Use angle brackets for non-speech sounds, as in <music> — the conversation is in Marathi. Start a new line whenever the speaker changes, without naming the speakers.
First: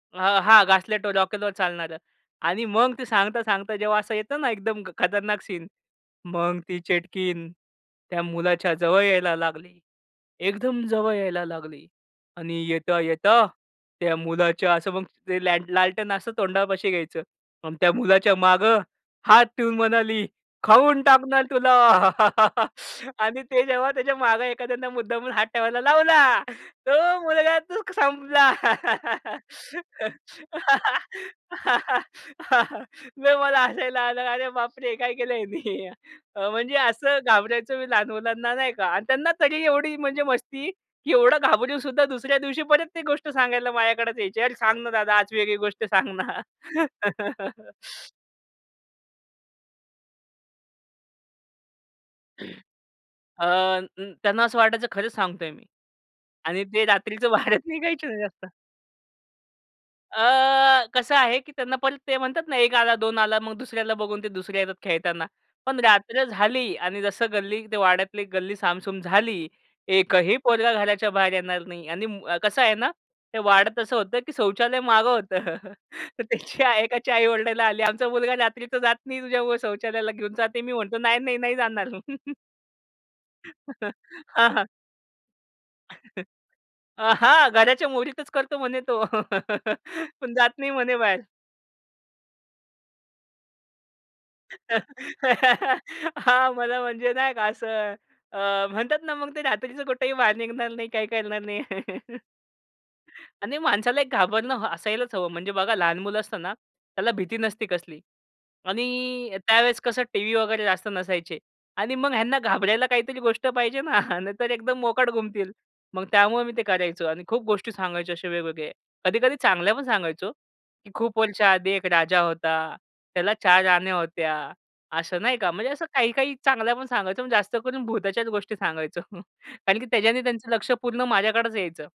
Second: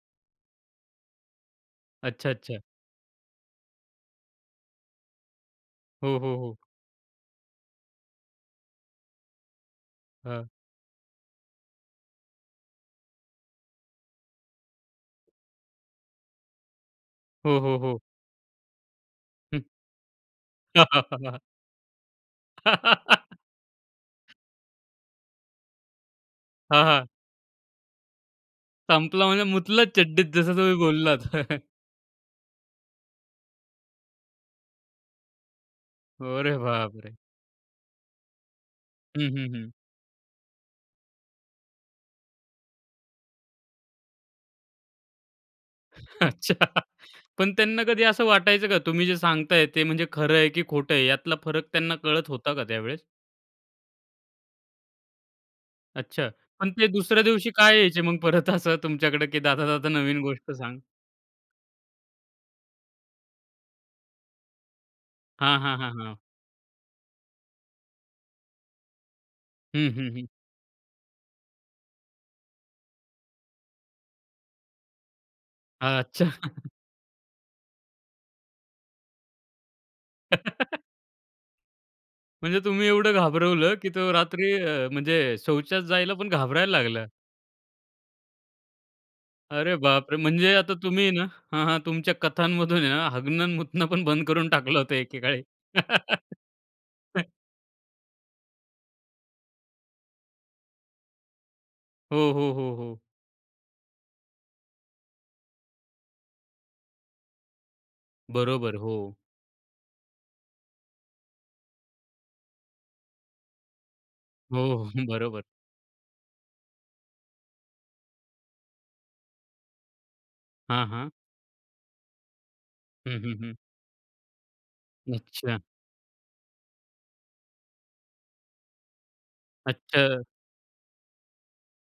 अ, हां. घासलेटवर रॉकेलवर चालणारं
अच्छा, अच्छा.
आणि मग ती सांगता सांगता जेव्हा असं येतं ना, एकदम खतरनाक सीन.
हो, हो.
मग
हो.
ती चेटकीन त्या मुलाच्या जवळ यायला लागली.
हां.
एकदम जवळ यायला लागली आणि येता-येता त्या मुलाच्या असं मग ते ल्याल लालटेन असं तोंडापाशी घ्यायचं.
हो,
मग
हो,
त्या
हो.
मुलाच्या मागे हात
हं.
ठेऊन म्हणाली, खाऊन
<laughs>
टाकणार तुला. <laughs> आणि ते जेव्हा त्याच्या
<laughs>
मागे एखाद्यानं मुद्दामून हात ठेवायला लावला,
हां,
तो
हां.
मुलगा तो संपला.
संपला म्हणजे मुतला चड्डीत जसं तुम्ही बोललात. <chuckles>
<laughs> लय मला हसायला आलं. अरे बापरे! हे काय केलं ह्यानी.
अरे
म्हणजे
बापरे!
असं घाबरवायचो मी लहान मुलांना नाही का. आणि
हं,
त्यांना
हं.
तरी
हं.
एवढी म्हणजे मस्ती की एवढं घाबरून सुद्धा, दुसऱ्या दिवशी परत ती गोष्ट सांगायला माझ्याकडेच यायचे. "अरे सांग ना दादा. आज वेगळी गोष्ट सांग
<laughs>
ना."
अच्छा. पण त्यांना कधी
<laughs>
असं वाटायचं का? तुम्ही जे सांगताय ते म्हणजे खरं आहे की खोटं आहे? यातला फरक त्यांना कळत होता का त्यावेळेस?
अ, त्यांना असं वाटायचं खरंच सांगतोय मी.
अच्छा.
आणि
पण
ते
ते दुसऱ्या
रात्रीचं
दिवशी
बाहेरच
का यायचे
निघायचे
मग
नाही जास्त.
परत असं तुमच्याकडे की दादा, दादा नवीन गोष्ट सांग?
अ, कसं आहे की त्यांना पण ते म्हणतात ना, 1 आला 2 आला मग दुसऱ्याला बघून ते दुसऱ्या येतात खेळताना.
हां, हां.
पण
हां, हां.
रात्र झाली आणि जसं गल्ली ते वाड्यातली गल्ली सामसूम झाली.
हं, हं. हं.
एकही पोरगा घराच्या बाहेर येणार नाही. आणि म कसं आहे ना ते वाड्यात असं होतं की शौचालय मागं होतं. <chuckles> तर
अच्छा.
त्याची
<chuckles>
एकाच्या आई ओरडायला आली, आमचा मुलगा रात्री तर जात नाही तुझ्यामुळ. शौचालयाला घेऊन जाते मी.
<laughs>
म्हणतो नाही, नाही, नाही जाणार. <chuckles>
म्हणजे तुम्ही एवढं घाबरवलं की
<chuckles>
तो
हां,
रात्री
हां.
अ, म्हणजे शौचात जायला
<chuckles>
पण घाबरायला लागला?
अ, हां, घराच्या मोरीतच करतो म्हणे तो.
अरे
<laughs>
बापरे!
पण जात
म्हणजे
नाही
आता
म्हणे
तुम्ही आहे ना
बाहेर.
हां, हां. तुमच्या कथांमधून आहे ना, हगणं आणि मुतणं बंद करून टाकलं होतं एकेकाळी.
<laughs> हां. मला म्हणजे
<laughs>
नाही का असं, अ, म्हणतात ना, मग ते रात्रीचं कुठेही बाहेर निघणार नाही, काही करणार नाही.
हो,
<laughs>
हो. हो, हो.
आणि माणसाला एक घाबरणं असायलाच हवं. म्हणजे बघा लहान मुलं असताना त्याला भीती नसते कसली.
बरोबर. हो.
आणि त्यावेळेस कसं टीव्ही वगैरे जास्त नसायचे. आणि मग ह्यांना घाबरायला काहीतरी गोष्ट पाहिजे ना, <chuckles> नाही तर एकदम
हो, हं.
मोकाट
बरोबर.
गुमतील. मग त्यामुळं मी ते करायचो आणि खूप गोष्टी सांगायचे असे वेगवेगळे, कधी-कधी चांगल्या पण सांगायचो.
हां,
की
हां.
खूप वर्षाआधी एक राजा होता.
हं, हं.
त्याला
हं.
4 राण्या होत्या. असं नाही का,
अच्छा.
म्हणजे असं काही-काही चांगल्या पण सांगायचो. पण जास्त करून भूताच्याच गोष्टी सांगायचो. <chuckles> कारण की त्याच्याने
अच्छा.
त्यांचं लक्ष पूर्ण माझ्याकडेच यायचं.